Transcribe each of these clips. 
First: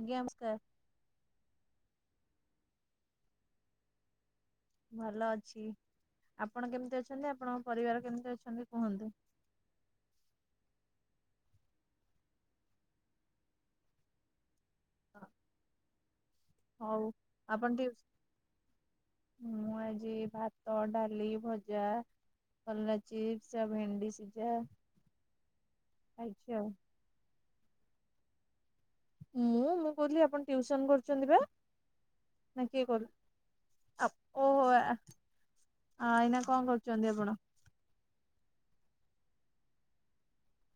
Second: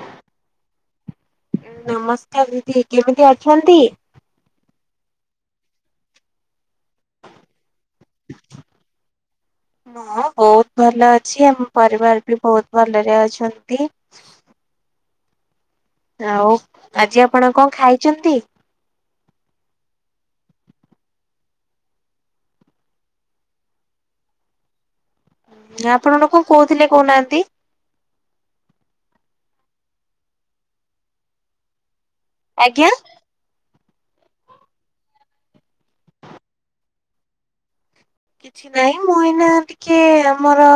ଆଜ୍ଞା ନମସ୍କାର। ନମସ୍କାର ଦିଦି କେମିତି ଅଛନ୍ତି? ଭଲ ଅଛି ଆପଣ କେମିତି ଅଛନ୍ତି? ଆପଣଙ୍କ ପରିବାର କେମିତି ଅଛନ୍ତି କୁହନ୍ତୁ? ହଁ ବହୁତ ଭଲ ଅଛି ଆମ ପରିବାର ବି ବହୁତ ଭଲରେ ଅଛନ୍ତି। ହ ଆଉ ଆଜି ଆପଣ କଣ ଟିକେ ଖାଇଛନ୍ତି? ମୁଁ ଆଜି ଭାତ ଡାଲି ଭଜା କଲରା ଚିପ୍ସ ଆଉ ଭେଣ୍ଡି ସିଝା ଆପଣ ଲୋ କଣ ଖାଇଛି ଆଉ। କହୁଥିଲେ କହୁନାହାନ୍ତି? ମୁଁ ମୁଁ କହୁଥିଲି ଆପଣ ଟିଉସନ କରୁଛନ୍ତି ବା? ନା କିଏ ଆଜ୍ଞା କରୁ ଅପୋ ଆ ଏଇନା କଣ କରୁଛନ୍ତି ଆପଣ? କିଛି ନାହିଁ ମୁଁ ଏଇନା ଟିକେ ଆମର।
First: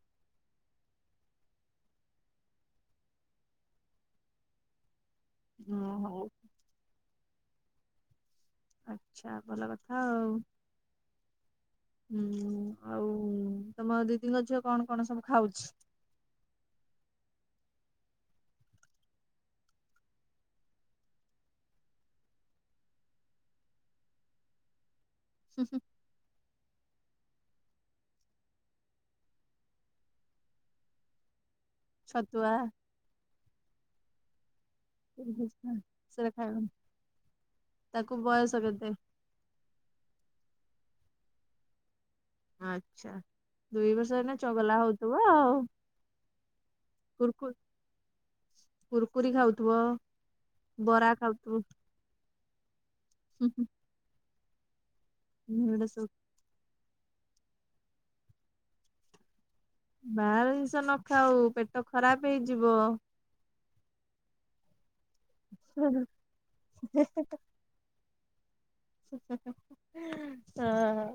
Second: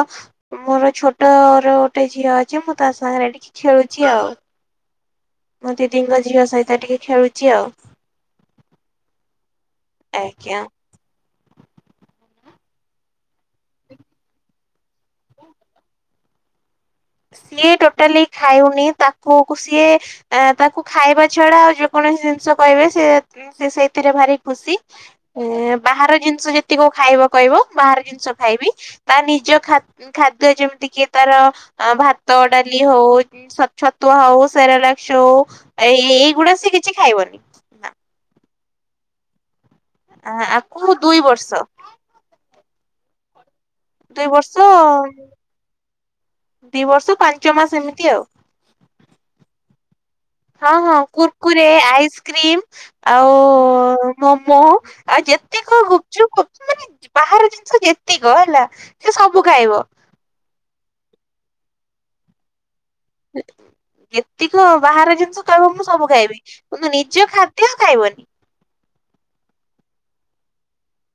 ମୋର ଛୋଟର ଗୋଟେ ଝିଅ ଅଛି ମୁଁ ତା ସାଙ୍ଗରେ ଟିକେ ଖେଳୁଛି ଆଉ। ଓ ମୋ ଦିଦିଙ୍କ ହଉ ଝିଅ ସହିତ ଟିକେ ଖେଳୁଛି ଆଉ। ଆଚ୍ଛା ଭଲ କଥା ଆଉ। ଆଜ୍ଞା। ହୁଁ ଆଉ ତମ ଦିଦଙ୍କ ଝିଅ କଣ କଣ ସବୁ ଖାଉଛି। ସିଏ ଟୋଟାଲି ଖାଉନି ତାକୁ ସିଏ। ଆ ତାକୁ ଖାଇବା ଛଡା ଆଉ ଯେ କୌଣସି ଜିନିଷ କହିବେ ସେ। ସେ ସେଇଥିରେ ଭାରି ଖୁସି ଏ ବାହାର ଜିନିଷ ଯେ। ଖାଇବ କହିବ ବାହାର ଜିନିଷ ଖାଇବି ତା ନିଜ ଖା। ଖାଦ୍ୟ ଯେମିତି କିି ତାର ଭାତ ଛତୁଆ ଡାଲି ହଉ ଛତୁଆ ହଉ ସେରେଲାକ୍। ସେଓ ସେରା ଏଇଗୁଡା ଖାଇବନି ସିଏ କିଛି ଖାଇବନି। ତାକୁ ବୟସ କେତେ। ଆ ଆକୁ ଦୁଇ ବର୍ଷ। ଆଚ୍ଛା। ଦୁଇ ବର୍ଷ ଏଇନା ଚଗଲା ହଉଥିବ ଆଉ ଦି ବର୍ଷ ପାଞ୍ଚ କରୁକୁର୍। ମାସ ଏମିତି ଆଉ କୁୁର୍କରେ ଖାଉଥିବା। ହଁ ହଁ କୁର୍କୁରେ ଆଇସ୍କ୍ରିମ୍ ଆଉ ହୁଁ ହୁଁ ମୋମୋ। ଆଉ ଯେତିକ ଏଗୁଡା ସବୁ ଗୁପ୍ ଚୁପ୍ ମାନେ ବାହାର ଜିନିଷ ଯେତିକ ହେଲା ସେ ସବୁ ଖାଇବ। ବାହାର ଜିନିଷ ନ ଖାଉ ପେଟ ଖରାପ ହେଇଯିବ। ଏତିକ ବାହାର ଜିନିଷ କହିବ ମୁଁ ହଁ ସବୁ ଖାଇବି କିନ୍ତୁ ନିଜ ଖାଦ୍ୟ। ସେତିକଖାଇବନି। ହୁ ହୁଉଁ ହ।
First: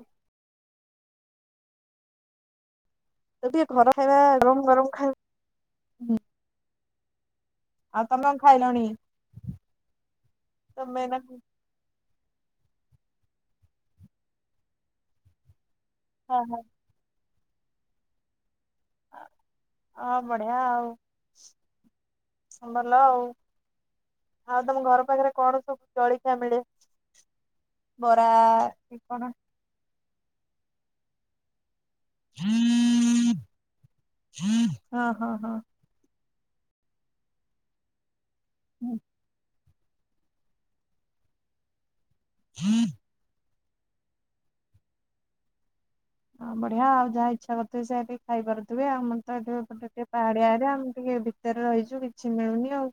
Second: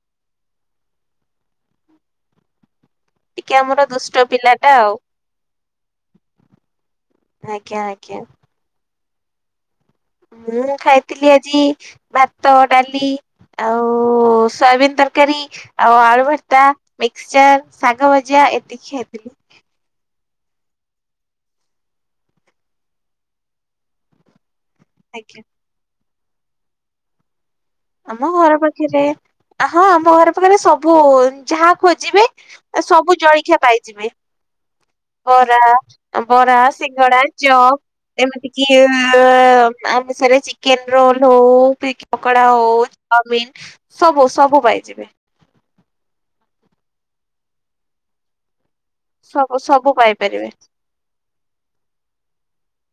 ଟିକେ ଯେତିକି ଆମର ଘର ଖାଇବା ଦୁଷ୍ଟ ପିଲା ଗରମ୍ ଟା ଗରମ୍ ଆଉ ଖାଇବୁ ହୁଁ। ଆଜ୍ଞା ଆଉ ଆଜ୍ଞା। ତମେ ଖାଇଲଣି। ମୁଁ ତମେ ଏଇନା ଖାଇଥିଲି ଆଜି। ଭାତ ଡାଲି ଆଉ ସୟାବିିନ୍ ତରକାରୀ ଆଉ ଆଳୁ ହଁ ହଁ ଭର୍ତା। ମିକ୍ସଚର୍ ଶାଗ ଭଜା ଏତିକି ଖିଆଇଥିଲି। ହଁ ବଢିଆ ଆଉ। ହଁ ଭଲ ଆଉ ଆଉ ତମ ଘର। ଘର ପାଖରେ ଆଜ୍ଞା କଣ ସବୁ ଜଳଖିଆ ମିଳେ ଆମ ବରା ଘର ଏଇ ପାଖରେ କଣ। ହଁ ଆମ ଘର ପାଖରେ ସବୁ ଯାହା। ଖୋଜିବେ ସବୁ ଜଳଖିଆ ପାଇଯିବେ ହଁ ହଁ ହଁ। ବରା। ବରା ସିଙ୍ଗଡା ଚପ୍ ଏମିତି କିି ଇ ଇ। ଆମ ସରେ ଚିକେନ୍ ରୋଲ ହଉ ପିକ୍ ପକୋଡା ହଉ। ଚାଉମିନ୍ ସବୁ ସବୁ ପାଇଯିବେ। ହଁ ବଢିଆ ଆଉ ଯାହା ଇଚ୍ଛା କରିଥିବେ ସେୟ। ଖାଇପାରୁଥିବେ ଆମର ତ ସବୁ ଏଠିେ ସବୁ ଟିକେ ପାହା ପାଇପାରିବେ। ଡିଆଏରିଆ ଆମେ ଟିକେ ଭିତରେ ରହିଛୁ କିଛି ମିଳୁନି ଆଉ।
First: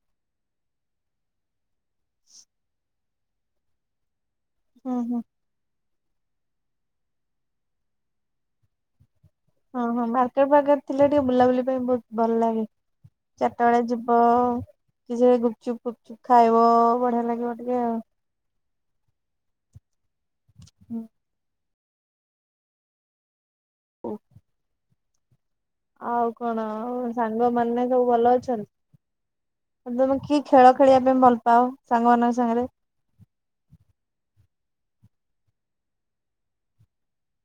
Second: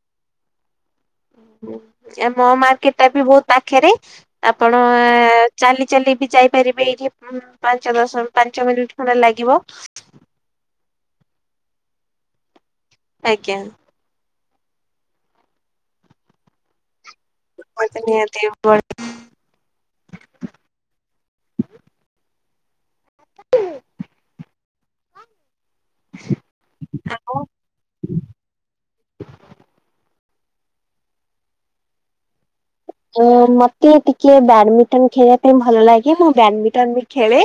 ଆ ମୋ ମାର୍କଟେ ଟା ବି ବହୁତ୍ ପାଖରେ ଆପଣ। ହୁଁ ହୁଁ। ଚାଲି ଚାଲି ବି ଯାଇପାରିବେ ଏଇଠି ପାଞ୍ଚ ଦଶ ପାଞ୍ଚ ମିନିଟ୍ ଖଣ୍ଡେ ଲାଗିବ। ହଁ ହଁ ମାର୍କେଟ୍ ଫାର୍କେଟ ଥିଲା ଟିକେ ବୁଲାବୁଲି ପାଇଁ ବହୁତ୍ ଭଲ ଲାଗେ। ଚାରିଟା ଆଜ୍ଞା ବେଳେ ଯିବ କିଛି ନାହିଁ ଗୁପଚୁପ ଫୁଚୁପ ଖାଇବ ବଢିଆ ଲାଗିବ। ଟିକେ ଆଉ। ପତ୍ ନିତି [unintelligible] ହୁଁ। ଆଉ କଣ ଆ ସାଙ୍ଗମାନେ ସବୁ ଭଲ ଅଛନ୍ତି ତମେ ଦିଜଣ କିଏକି। ଖେଳ ଖେଳିବା ପାଇଁ ଭଲ ପାଉ ସାଙ୍ଗମାନାନଙ୍କ ସାଙ୍ଗରେ। ଅ ମତେ ଟିକେ ବ୍ୟାଡମିଟନ ଖେଳିବା ପାଇଁ ଭଲ ଲାଗେ ମୁଁ ବ୍ୟାଡମିଣ୍ଟନ ବି ଖେଳେ।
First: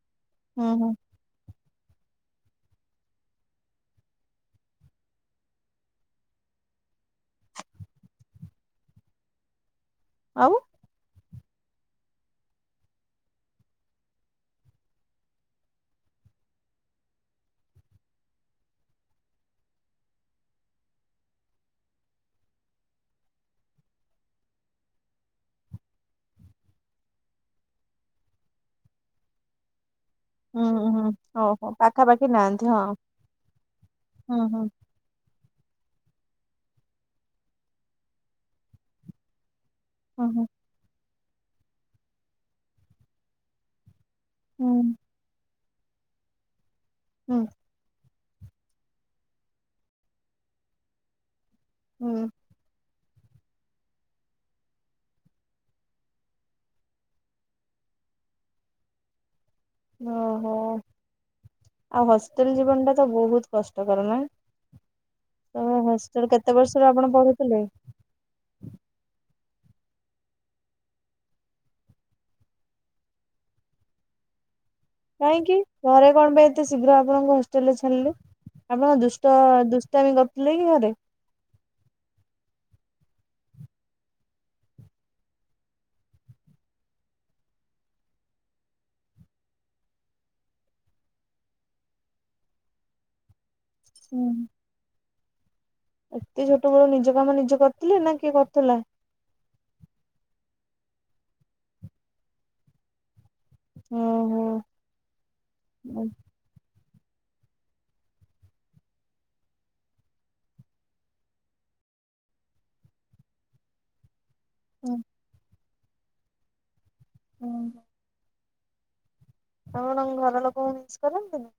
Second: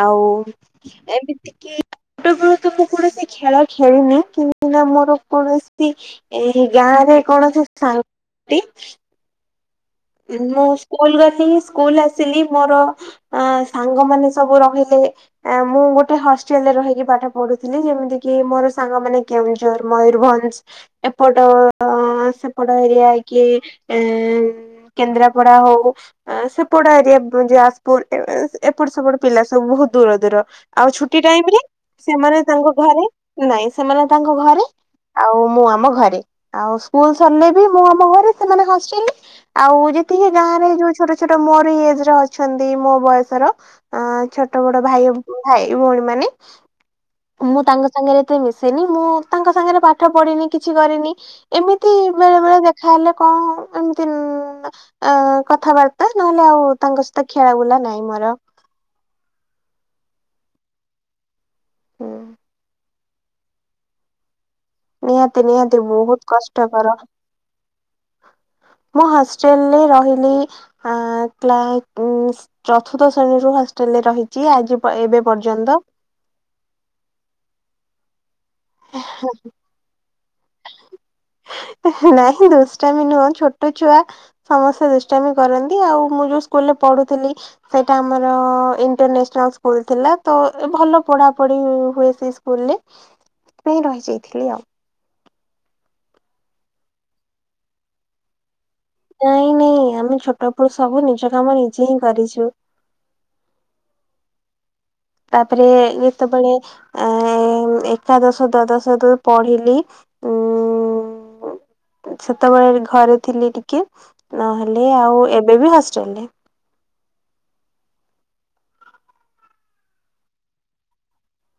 ଆଉ ହୁଁ ହୁଁ। ଏମିତି କି ଛଟବେଳୁ ତ ମୁଁ କୌଣସି ଖେଳା ଖେଳନି କିନା ମୋର କୌଣସି ଏଇ ଗାଁ ରେ କଣସି [unintelligible] ଆଉ ମୁଁ ସ୍କୁଲ ଗଲି ସ୍କୁଲ ଆସିଲି ମୋର ଅ ସାଙ୍ଗମାନୋନ ସବୁ ରହିଲେ ମୁଁ ଗୋଟେ ହଷ୍ଟେଲରେ ରହିକି ପାଠ ପଢୁଥିଲି ଯେମିତି କି ମୋର ସାଙ୍ଗ ମାନେ କେଉଝର ମୟୂରଭଞ୍ଜ ଏପଟ ସେପଟ ଏରିଆ କି ଏ କେନ୍ଦ୍ରାପଡା ହଉ ସେପଡା ଏରିଆ ଯାଜପୁର ଏପଟ ସେପଟ ପିଲା ସବୁ ବହୁତ ଦୂର ଦୂର। ହୁଁ ହୁଁ ଆଉ ହୁଁ ଛୁଟି ଟାଇମ ରେ ଓହୋ ପାଖାପାଖି ସେମାନେ ନାହାନ୍ତି ତାଙ୍କ ହଁ। ଘରେ ନାଇଁ ସେମାନେ ତାଙ୍କ ହୁଁ ହୁଁ ଘରେ ଆଉ ମୁଁ ଆମ ଘରେ ଆଉ ସ୍କୁଲ ସରିଲେ ବି ମୁଁ ଆମ ଘରେ ସେମାନେ ହଷ୍ଟେଲ ରେ। ଆଉ ହୁଁ ଯେତିକି ହୁଁ। ଗାଁ ରେ ଯୋଉ ଛୋଟ ଛୋଟ ମୋର ଏଜ ର ଅଛନ୍ତି ମୋ ବୟସର ଅ ଛୋଟ ବଡ ଭାଇ ଭାଇ ଭଉଣୀ ମାନେ ହୁଁ ମୁଁ ତାଙ୍କ ସାଙ୍ଗରେ ଏତେ ମିଶିନି ମୁଁ ତାଙ୍କ ସାଙ୍ଗରେ ପାଠ ପଢିନି କିଛି କରିନି ଏମିତି ହୁଁ ବେଳେ ବେଳେ ଖଲେ କଣ ଏମିତି କଥାବାର୍ତ୍ତା ନହେଲେ ଆଉ ତାଙ୍କ ସହିତ ଖେଳା ବୁଲା ନାହିଁ ମୋର। ଓହୋ ଆଉ ହୁଁ ହଷ୍ଟେଲ ଜୀବନ ଟା ତ ବହୁତ କଷ୍ଟକର ନା? ନିହାତି ନିହାତି ବହୁତ ହଷ୍ଟେଲ କେତେ କଷ୍ଟକର ବର୍ଷରୁ ଆପଣ ପଢୁଥିଲେ? ମୁଁ ହଷ୍ଟେଲରେ ରହିଲି ଆ କ୍ଲା ଉ ଚତୁର୍ଥ ଶ୍ରେଣୀ ର ହଷ୍ଟେଲରେ ରହି ଚି ଆଜି ଏବେ କାହିଁକି ପର୍ଯ୍ୟନ୍ତ। ଘରେ କଣ ପାଇଁ ଏତେ ଶୀଘ୍ର ଆପଣଙ୍କ ହଷ୍ଟେଲ ରେ ଛାଡ଼ିଲେ ଆପଣ ଦୁଷ୍ଟ ଦୁଷ୍ଟାମ କରୁଥିଲେ କି ଘରେ? ନାଇଁ ଦୁଷ୍ଟାମୀ ନୁହଁ ଛୋଟ ଛୁଆ ସମସ୍ତେ ଦୁଷ୍ଟାମି କରନ୍ତି। ଆଉ ମୁଁ ଯୋଉ ସ୍କୁଲରେ ପଢୁଥିଲି ସେଇଟା ଆମର ଇଣ୍ଟରନ୍ୟାସନାଲ ସ୍କୁଲ ଥିଲା ତ ଭଲ ପଢାପଢି ହୁଏ ସେ ସ୍କୁଲରେ ସେଥିପାଇଁ ହୁଁ। ରହିଯାଇଥିଲି ଆଉ। ଏତେ ଛୋଟ ବେଳୁ ନିଜ କାମ ନିଜେ କରିଥିଲେ ନା କିଏ କରୁଥିଲା? ନାଇଁ ନାଇଁ ଆମେ ଛୋଟ ପଳୁ ସବୁ ନିଜ କାମ ନିଜେ ହିଁ କରିଚୁ। ହୁଁ ହୁଁ। ତାପରେ ଯେତେବେଳେ ଏ ଏକାଦଶ ଦ୍ୱାଦଶ ଯେତେବେଳୁ ପଢ଼ିଲି ଉ ସେତେବେଳେ ଘରେ ଥିଲି ଟିକେ ନହେଲେ ହୁଁ। ଆଉ ଏବେ ବି ହଷ୍ଟେଲରେ। ହଁ ଆପଣ ଘର ଲୋକଙ୍କୁ ମିସ କରନ୍ତିନି?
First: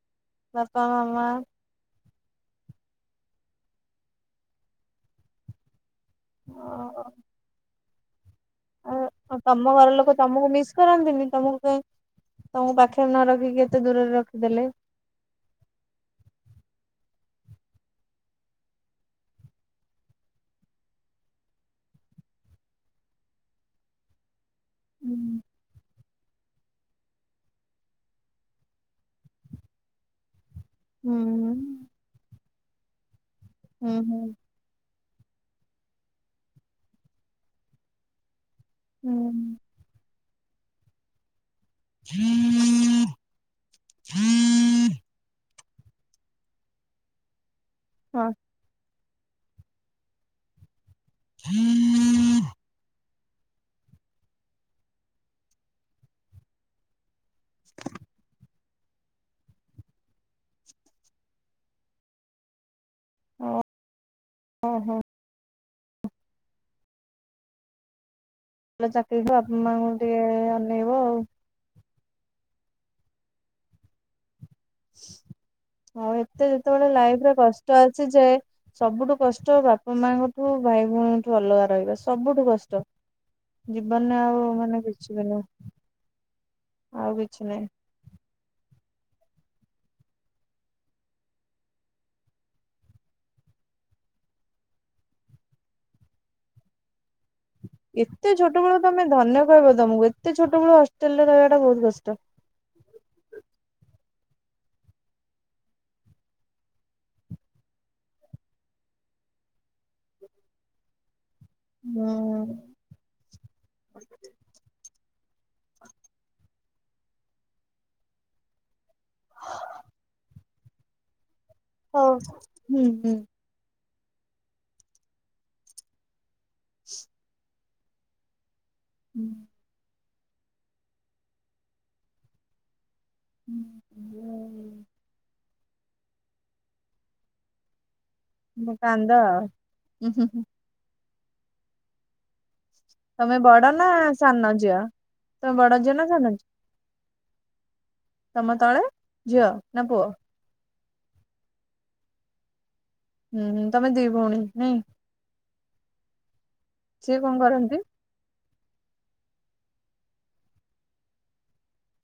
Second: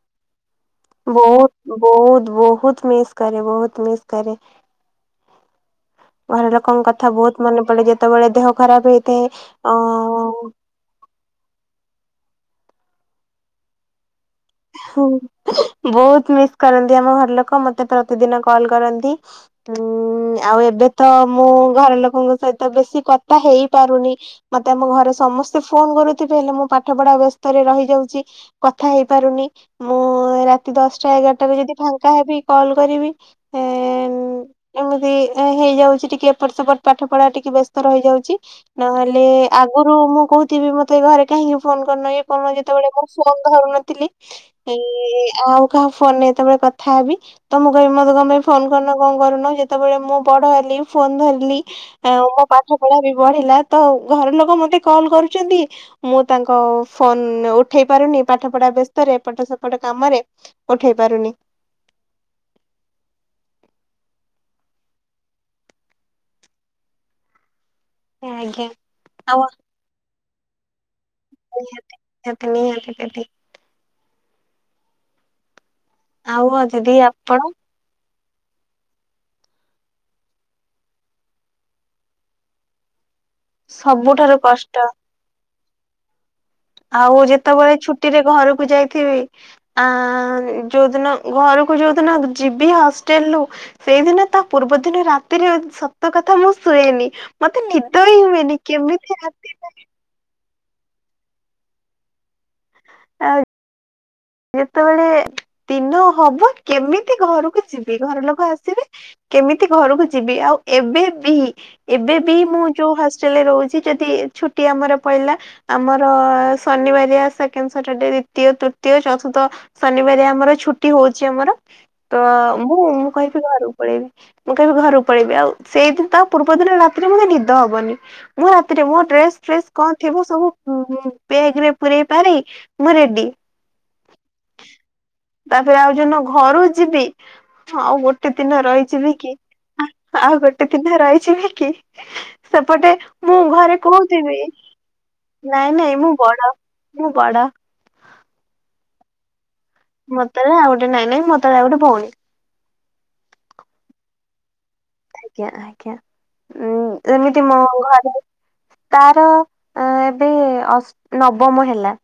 ବାପା ମାମା ବହୁତ ବହୁତ ବହୁତ ମିସ୍ କରେ ବହୁତ ମିସ୍ କରେ। ଘର ଲୋକଙ୍କ କଥା ବହୁତ ମନେ ପଡେ ଯେତେବେଳେ ଦେହ ଖରାପ ହେଇଥାଏ ଆଉ ତମ ଘର ଲୋକ ଅ ତମକୁ ମିସ୍ କରନ୍ତିନି ତମକୁ କାଇଁ ତମକୁ ପାଖରେ ନ ରଖିକି ଏତେ ଦୂରରେ ରଖିଦେଲେ? ହ ବହୁତ ମିସ୍ କରନ୍ତି ଆମ ଘର ଲୋକ ମତେ ପ୍ରତିଦିନ କଲ କରନ୍ତି। ହୁଁ ଆଉ ଏବେ ତ ମୁଁ ଘର ଲୋକଙ୍କ ସହିତ ବେଶୀ କଥା ହେଇ ପାରୁନି। ମତେ ଆମ ଘରେ ହୁଁ। ସମସ୍ତେ ଫୋନ କରୁଥିବେ ହେଲେ ମୁଁ ପା ପାଠ ପଢା ବ୍ୟସ୍ତରେ ରହିଯାଉଚି କଥା ହେଇପାରୁନି। ମୁଁ ରାତି ଦଶଟା ହୁଁ ଏଗାରଟାକୁ ଯଦି ଫାଙ୍କା ହେବି କଲ୍ କରିବି। ହୁଁ। ଏମିତି ଏ ହେଇଯାଉଛି ଟିକେ ଏପଟ ସେପଟ ପାଠ ପଢା ଟିକେ ବ୍ୟସ୍ତ ରହି ଯାଉଛି। ନହେଲେ ହୁଁ। ଆଗରୁ ମୁଁ କହୁଥିବି ମତେ ଘରେ କାହିଁକି ଫୋନ କରୁନ ଇଏ କରୁନ ଯେତେବେଳେ ମୁଁ ଫୋନ ଧରୁନଥିଲି ଏ ଆଉ କାହା ଫୋନ ରେ ଯେତେ ବେଳେ କଥା ହେବି। ତ ମୁଁ କହେ ମତେ ହଁ। ତମେ ଫୋନ କରୁନ କଁ କରୁନ ଯେତେବେଳେ ମୁଁ ବଡ ହେଲି। ଫୋନ୍ ଧରିଲି ଆଁ ମୋ ପାଠ ପଢା ବି ବଢିଲା ତ ଘର ଲୋକ ମତେ କଲ କରୁଛନ୍ତି ମୁଁ ତାଙ୍କ ଫୋନ ଉଠେଇ ପାରୁନି ପାଠ ପଢା ବ୍ୟସ୍ତରେ ଏପଟ ସେପଟ କାମରେ ଉଠେଇ ପାରୁନି। ଓ ହୋ। [unintelligible] ଭଲ ଚାକିରୀ କରି ଆଉ ବାପ ମାଙ୍କୁ ଟିକେ ଅନେଇବ ଆଉ। ନିହାତା ନିହାତି ନିହାତି ଦିଦି। ଆଉ ଏତେ ଯେତେବେଳେ ଦିଦି ଲାଇଫରେ ଆପଣ କଷ୍ଟ ଅଛି ଯେ। ସବୁଠୁ କଷ୍ଟ ବାପା ମାଙ୍କଠୁ ଭାଇ ଭଉଣୀଙ୍କଠୁ ଅଲଗା ରହିବା ସବୁଠୁ କଷ୍ଟ। ଜୀବନରେ ସବୁଠାରୁ ଆଉ କଷ୍ଟ ମାନେ କିଛି ବି ନୁହଁ। ଆଉ କିଛି ନାହିଁ। ଯେତେବେଳେ ଛୁଟି ରେ ଘରକୁ ଯାଇଥିବି। ଆ ଯୋଉଦିନ ଘରକୁ ଯୋଉଦିନ ଜିିବି ହାଷ୍ଟେଲ ରୁ। ସେଇଦିନ ତା ପୂର୍ବ ଦିନ ରାତିରେ ସତ କଥା ମୁଁ ଶୁଏନି। ମତେ ନିଦ ହିଁ ଏତେ ହୁଏନି ଛୋଟ ବେଳୁ ତମେ କେମିତି ଧନ୍ୟ ରାତି କହିବ ତମକୁ ଏତେ ଛୋଟ ବେଳୁ ହଷ୍ଟେଲ ରେ ରହିବା ଟା ବହୁତ କଷ୍ଟ। ଆଉ। ଯେତେବେଳେ ଦିନ ହବ କେମିତି ଘରକୁ ଯିବି ଘର ଲୋକ ଆସିବେ। କେମିତି ଘରକୁ ଯିବି ଆଉ ଏବେ ବି ହୁଁ ଏବେ ବି ମୁଁ। ଯୋଉ ହଷ୍ଟେଲରେ ରହୁଛି ଯଦି ଛୁଟି ଆମର ପଇଲା। ଆମର ଶନିବାରିଆ ସେକେଣ୍ଡ ସଟର ଡେ ଦ୍ଵିତୀୟ ତୃତୀୟ ଚତ ତୁର୍ଥ ଶନିବାରିଆ ଆମର ଛୁଟି ହଉଛି ଆମର ହଉ ତ ମୁଁ ହୁଁ ମୁଁ ହୁଁ। କହିବି ଘରୁ। କୁ ପଳେଇବ ମୁଁ କହିବି ଘରକୁ ପଳେଇବି ଆଉ ସେଇଦିନ ତା ପୂର୍ବ ଦିନ ରାତିରେ ମୋତେ ନିଦ ହବନି। ମୁଁ ରାତିରେ ମୋ ଡ୍ରେସ ଫ୍ରେସ। କଁ ଥିବୁ ସବୁ ଉଁ ବେଗ ରେ ପରେଇ ପାରେଇ ମୁଁ ରେଡି। ହୁଁ ହୁଁ। ତାପରେ ଆଉ ଜୋଉଦିନ ଘରୁ ଯିବି ଆଉ ଗୋଟ ଗୋଟେ ଦିନ ମୁଁ କାନ୍ଦ ରହିଯିବ କି ଆଉ ଗୋଟେ ଦିନ ରହିଯିବ କି। ସେପଟେ ତମେ ମୁଁ ବଡ ଘରେ ନା କହୁଥିବି ସାନ ଝିଅ ତମେ ନାଇଁ ବଡ ଝିଅ ନାଇଁ ନା ମୁଁ ସାନ ଝିଅ ବଡ। ମୁଁ ବଡ଼। ତମ ତଳେ ଝିଅ ନା ପୁଅ। ମୋ ତଳେ ଆଉ ଗୋଟେ ନାଇଁ ନାଇଁ ମୋ ତଳେ ଆଉ ଗୋଟେ ଭଉଣି‌। ହୁଁ ହୁଁ ତମେ ଦି ଭଉଣୀ ନାଇଁ‌। ଆଜ୍ଞା ଆଜ୍ଞା ଉଁ ସିଏ କଣ ଯେମିତି ମୋ କରନ୍ତି ଘରେ। ତାର ଏବେ ଅସ୍ ନବମ ହେଲା।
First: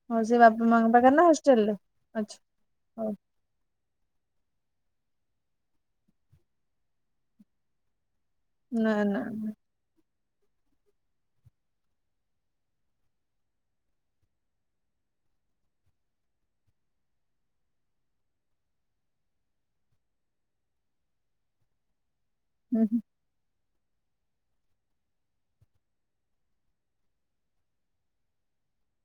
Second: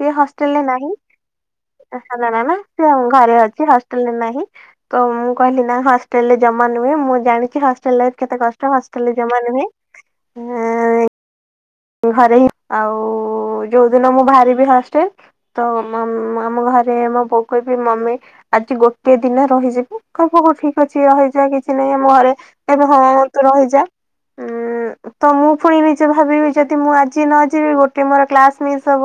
ସିଏ ହଉ ସେ ହଷ୍ଟେଲ ରେ ବାପା ନାହିଁ ମାଙ୍କ ପାଖରେ ନା ହଷ୍ଟେଲରେ ଏଁ ସାନ ଆଚ୍ଛା ଟା ନା ସିଏ ହଉ ଘରେ ଅଛି ହସ ଷ୍ଟେଲ ରେ ନାହିଁ ତ ମୁଁ କହିଲି ନା ହଷ୍ଟେଲରେ ଜମା ନୁହେଁ ମୁଁ ଜାଣିଛି ହଷ୍ଟେଲ୍ ଲାଇଫ୍ କେତେ କଷ୍ଟ। ଷ୍ଟ ନା ହଷ୍ଟେଲ ରେ ନା ଜମା ନା। ନୁହେଁ ଏଁ। ଘରେ ହିଁ ଆଉ ଯୋଉ ଦିନ ମୁଁ ବାହାରିବି ହଷ୍ଟେଲ। ତ ମ ମ୍ ଆମ ଘରେ ମୋ ବୋଉ କୁ କହିବି ମମି। ଆଜି ଗୋଟିଏ ଦିନ ରହିଯିବ କହିବ ହଉ ଠିକ୍ ଅଛି ରହିଯା କିଛି ନାହିଁ ଆମ ଘରେ। ହୁଁ କହିବ ହଁ ତୁ ରହିଯା ଉଁ ତ ମୁଁ ପୁଣି ନିଜେ ଭାବିବି। ଯଦି ମୁଁ ଆଜି ନ ଯିବି ଗୋଟେ ମୋର କ୍ଲାସ ମିସ ହବ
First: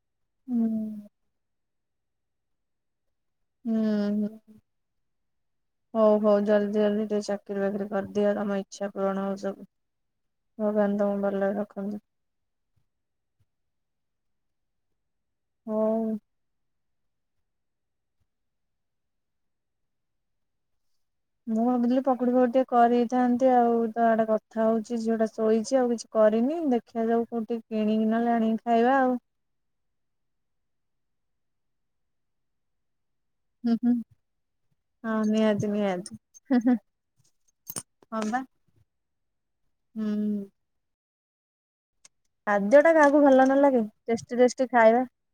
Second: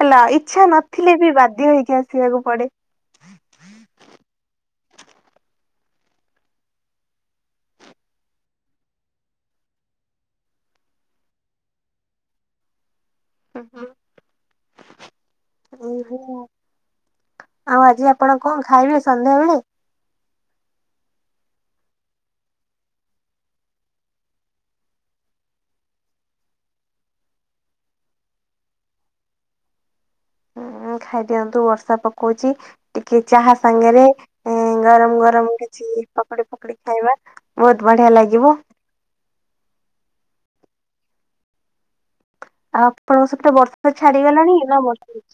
ହେଲା ଇଛା‌ ହୁଁ ନ ଥିଲେ ବି ବାଧ୍ୟ ହେଇକି ଆସିବାକୁ ପଡେ। ଅଁ, ହଁ। ହଉ ହଉ ଜଲଦି ଜଲଦି ଟିକେ ଚାକିରି ବାକିରି କରିଦିଅ, ତୋମ ଇଚ୍ଛା ପୂରଣ ହଉ ସବୁ ଭଗବାନ ତୋମକୁ ଭଲରେ ରଖନ୍ତୁ। ହଁ, ହଉ ହଁ [inaudible] ଆଉ ଆଜି ଆପଣ କଣ ଖାଇବେ ସନ୍ଧ୍ୟାବେଳେ? ମୁଁ ଭାବୁଥିଲି ପକୁଡି ଫକୁ ଟିକେ କରିଥାନ୍ତି ଆଉ ତ ଆଡେ କଥା ହଉଛି ଝିଅଟା ଶୋଇଛି ଆଉ କିଛି କରିନି। ଦେ ଖାଯାଉ କୋଉଠି କିଣିକି ନହେଲେ ଆଣିକି ଖାଇବା ଆଉ। ହଁ ଖାଇଦିଅନ୍ତୁ ବର୍ଷା ପକଉଛି। ଟିକେ ଚାହା ହୁଁ ହୁଁ ସାଙ୍ଗରେ ଏଁ, ହଁ ଗରମ ଗରମ ନିହାତି କିଛି ନିହାତି ପକୁଡି ଫକୁଡି ଖାଇବା। ବହୁତ ବଢିଆ ହଁ ବା ଲାଗିବ। ହୁଁ। ଖାଦ୍ୟ ଆଉ ଟା କାହାକୁ ଆପଣଙ୍କ ଭଲ ସେପଟେ ନ ଲାଗେ ବର୍ଷା ଟେଷ୍ଟି ଛାଡିଗଲାଣି ଟେଷ୍ଟି ନା ଖାଇବା। ବର୍ଷା ଅଛି?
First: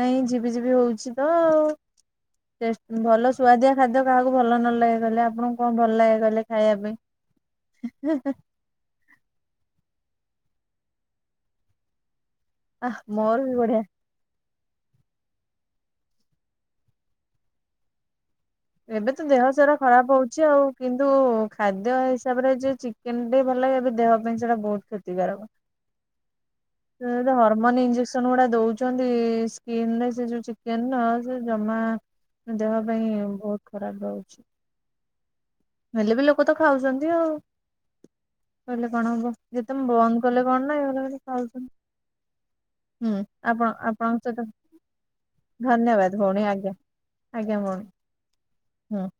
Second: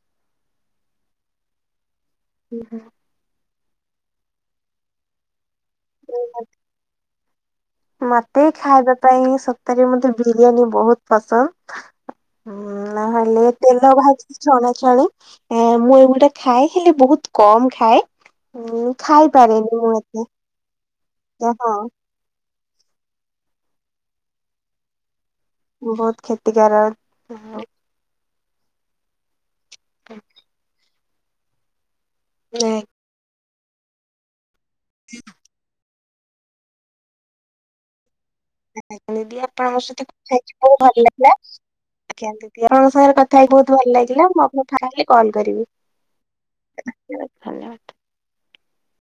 ନାଇଁ ଝିପି ଝିପି ହଉଛି ତ ଟେଷ୍ଟ ଭଲ ସୁ ସୁଆଦିଆ ଖାଦ୍ୟ କାହାକୁ ଭଲ ନ ଲଗେ କହିଲେ? ଆପଣଙ୍କୁ କଣ ଭଲ ଲାଗେ କହିଲେ ଖାଇବା ପାଇଁ? ମୋତେ ଖାଇବା ପାଇଁ ସତରେ ମୋତେ ବିରିୟାନୀ ବହୁତ ପସନ୍ଦ। ହଁ ଆ ମୋର ନହେଲେ ବି ବଢିଆ। ତେଲ ଭାଜ ଛଣାଛଣି ଆ, ମୁଁ ଏଗୁଡା ଖାଏ ହେଲେ ବହୁତ କମ ଖାଏ। ଉଁ ଏବେ ତ ଦେହ ସାରା ଖାଇପାରେନି ମୁଁ ଖରାପ ଏତେ ହଉଛି ଆଉ କିନ୍ତୁ ହଁ ଖାଦ୍ୟ ହିସାବରେ ଯେ ଚି କେନ୍ ଟିକେ ଭଲ ଲାଗେ ଏବେ ଦେହ ପାଇଁ ସେଟା ବହୁତ କ୍ଷତିକାରକ। ବହୁତ କ୍ଷତିକାର ସେ ତ ହର୍ମୋନ ଇଞଜେସ ସନ୍ ଉଡା ଦଉଛନ୍ତି ସ୍କିନ୍ ରେ ସେ ଯୋଉ ଚିକେନ୍ ରେ ସେ ଜମା ଦେହ ପାଇଁ ବହୁତ ଖରାପ ରହୁଛି। [unintelligible] ହେଲେ ବି ଲୋକ ତ ଖାଉଛନ୍ତି ଆଉ। କହିଲେ କଣ ହବ, ଯେତେଲ ଆପଣଙ୍କ ସହିତ ବନ୍ଦ କଥା କଲେ ହେଇକି କଣ ନା ବହୁତ ଏଇରା ଭଲ ଯଦି ଲାଗିଲା ଆଜ୍ଞା ଦିଦି ଆପଣଙ୍କ ଖାଉଛନ୍ତି। ସାଙ୍ଗରେ ହୁଁ, କଥା ହେଇକି ଆପଣ ବହୁତ ଭଲ ଆପଣଙ୍କ ଲାଗିଲା ମୁଁ ସହିତ ଆପଣଙ୍କୁ ଫାଙ୍କା ହେଲେ କଲ୍ କରିବି ଧନ୍ୟବାଦ ଭଉଣୀ ଆଜ୍ଞା। ଆଜ୍ଞା ଧନ୍ୟବାଦ। କ [unintelligible] ହଁ।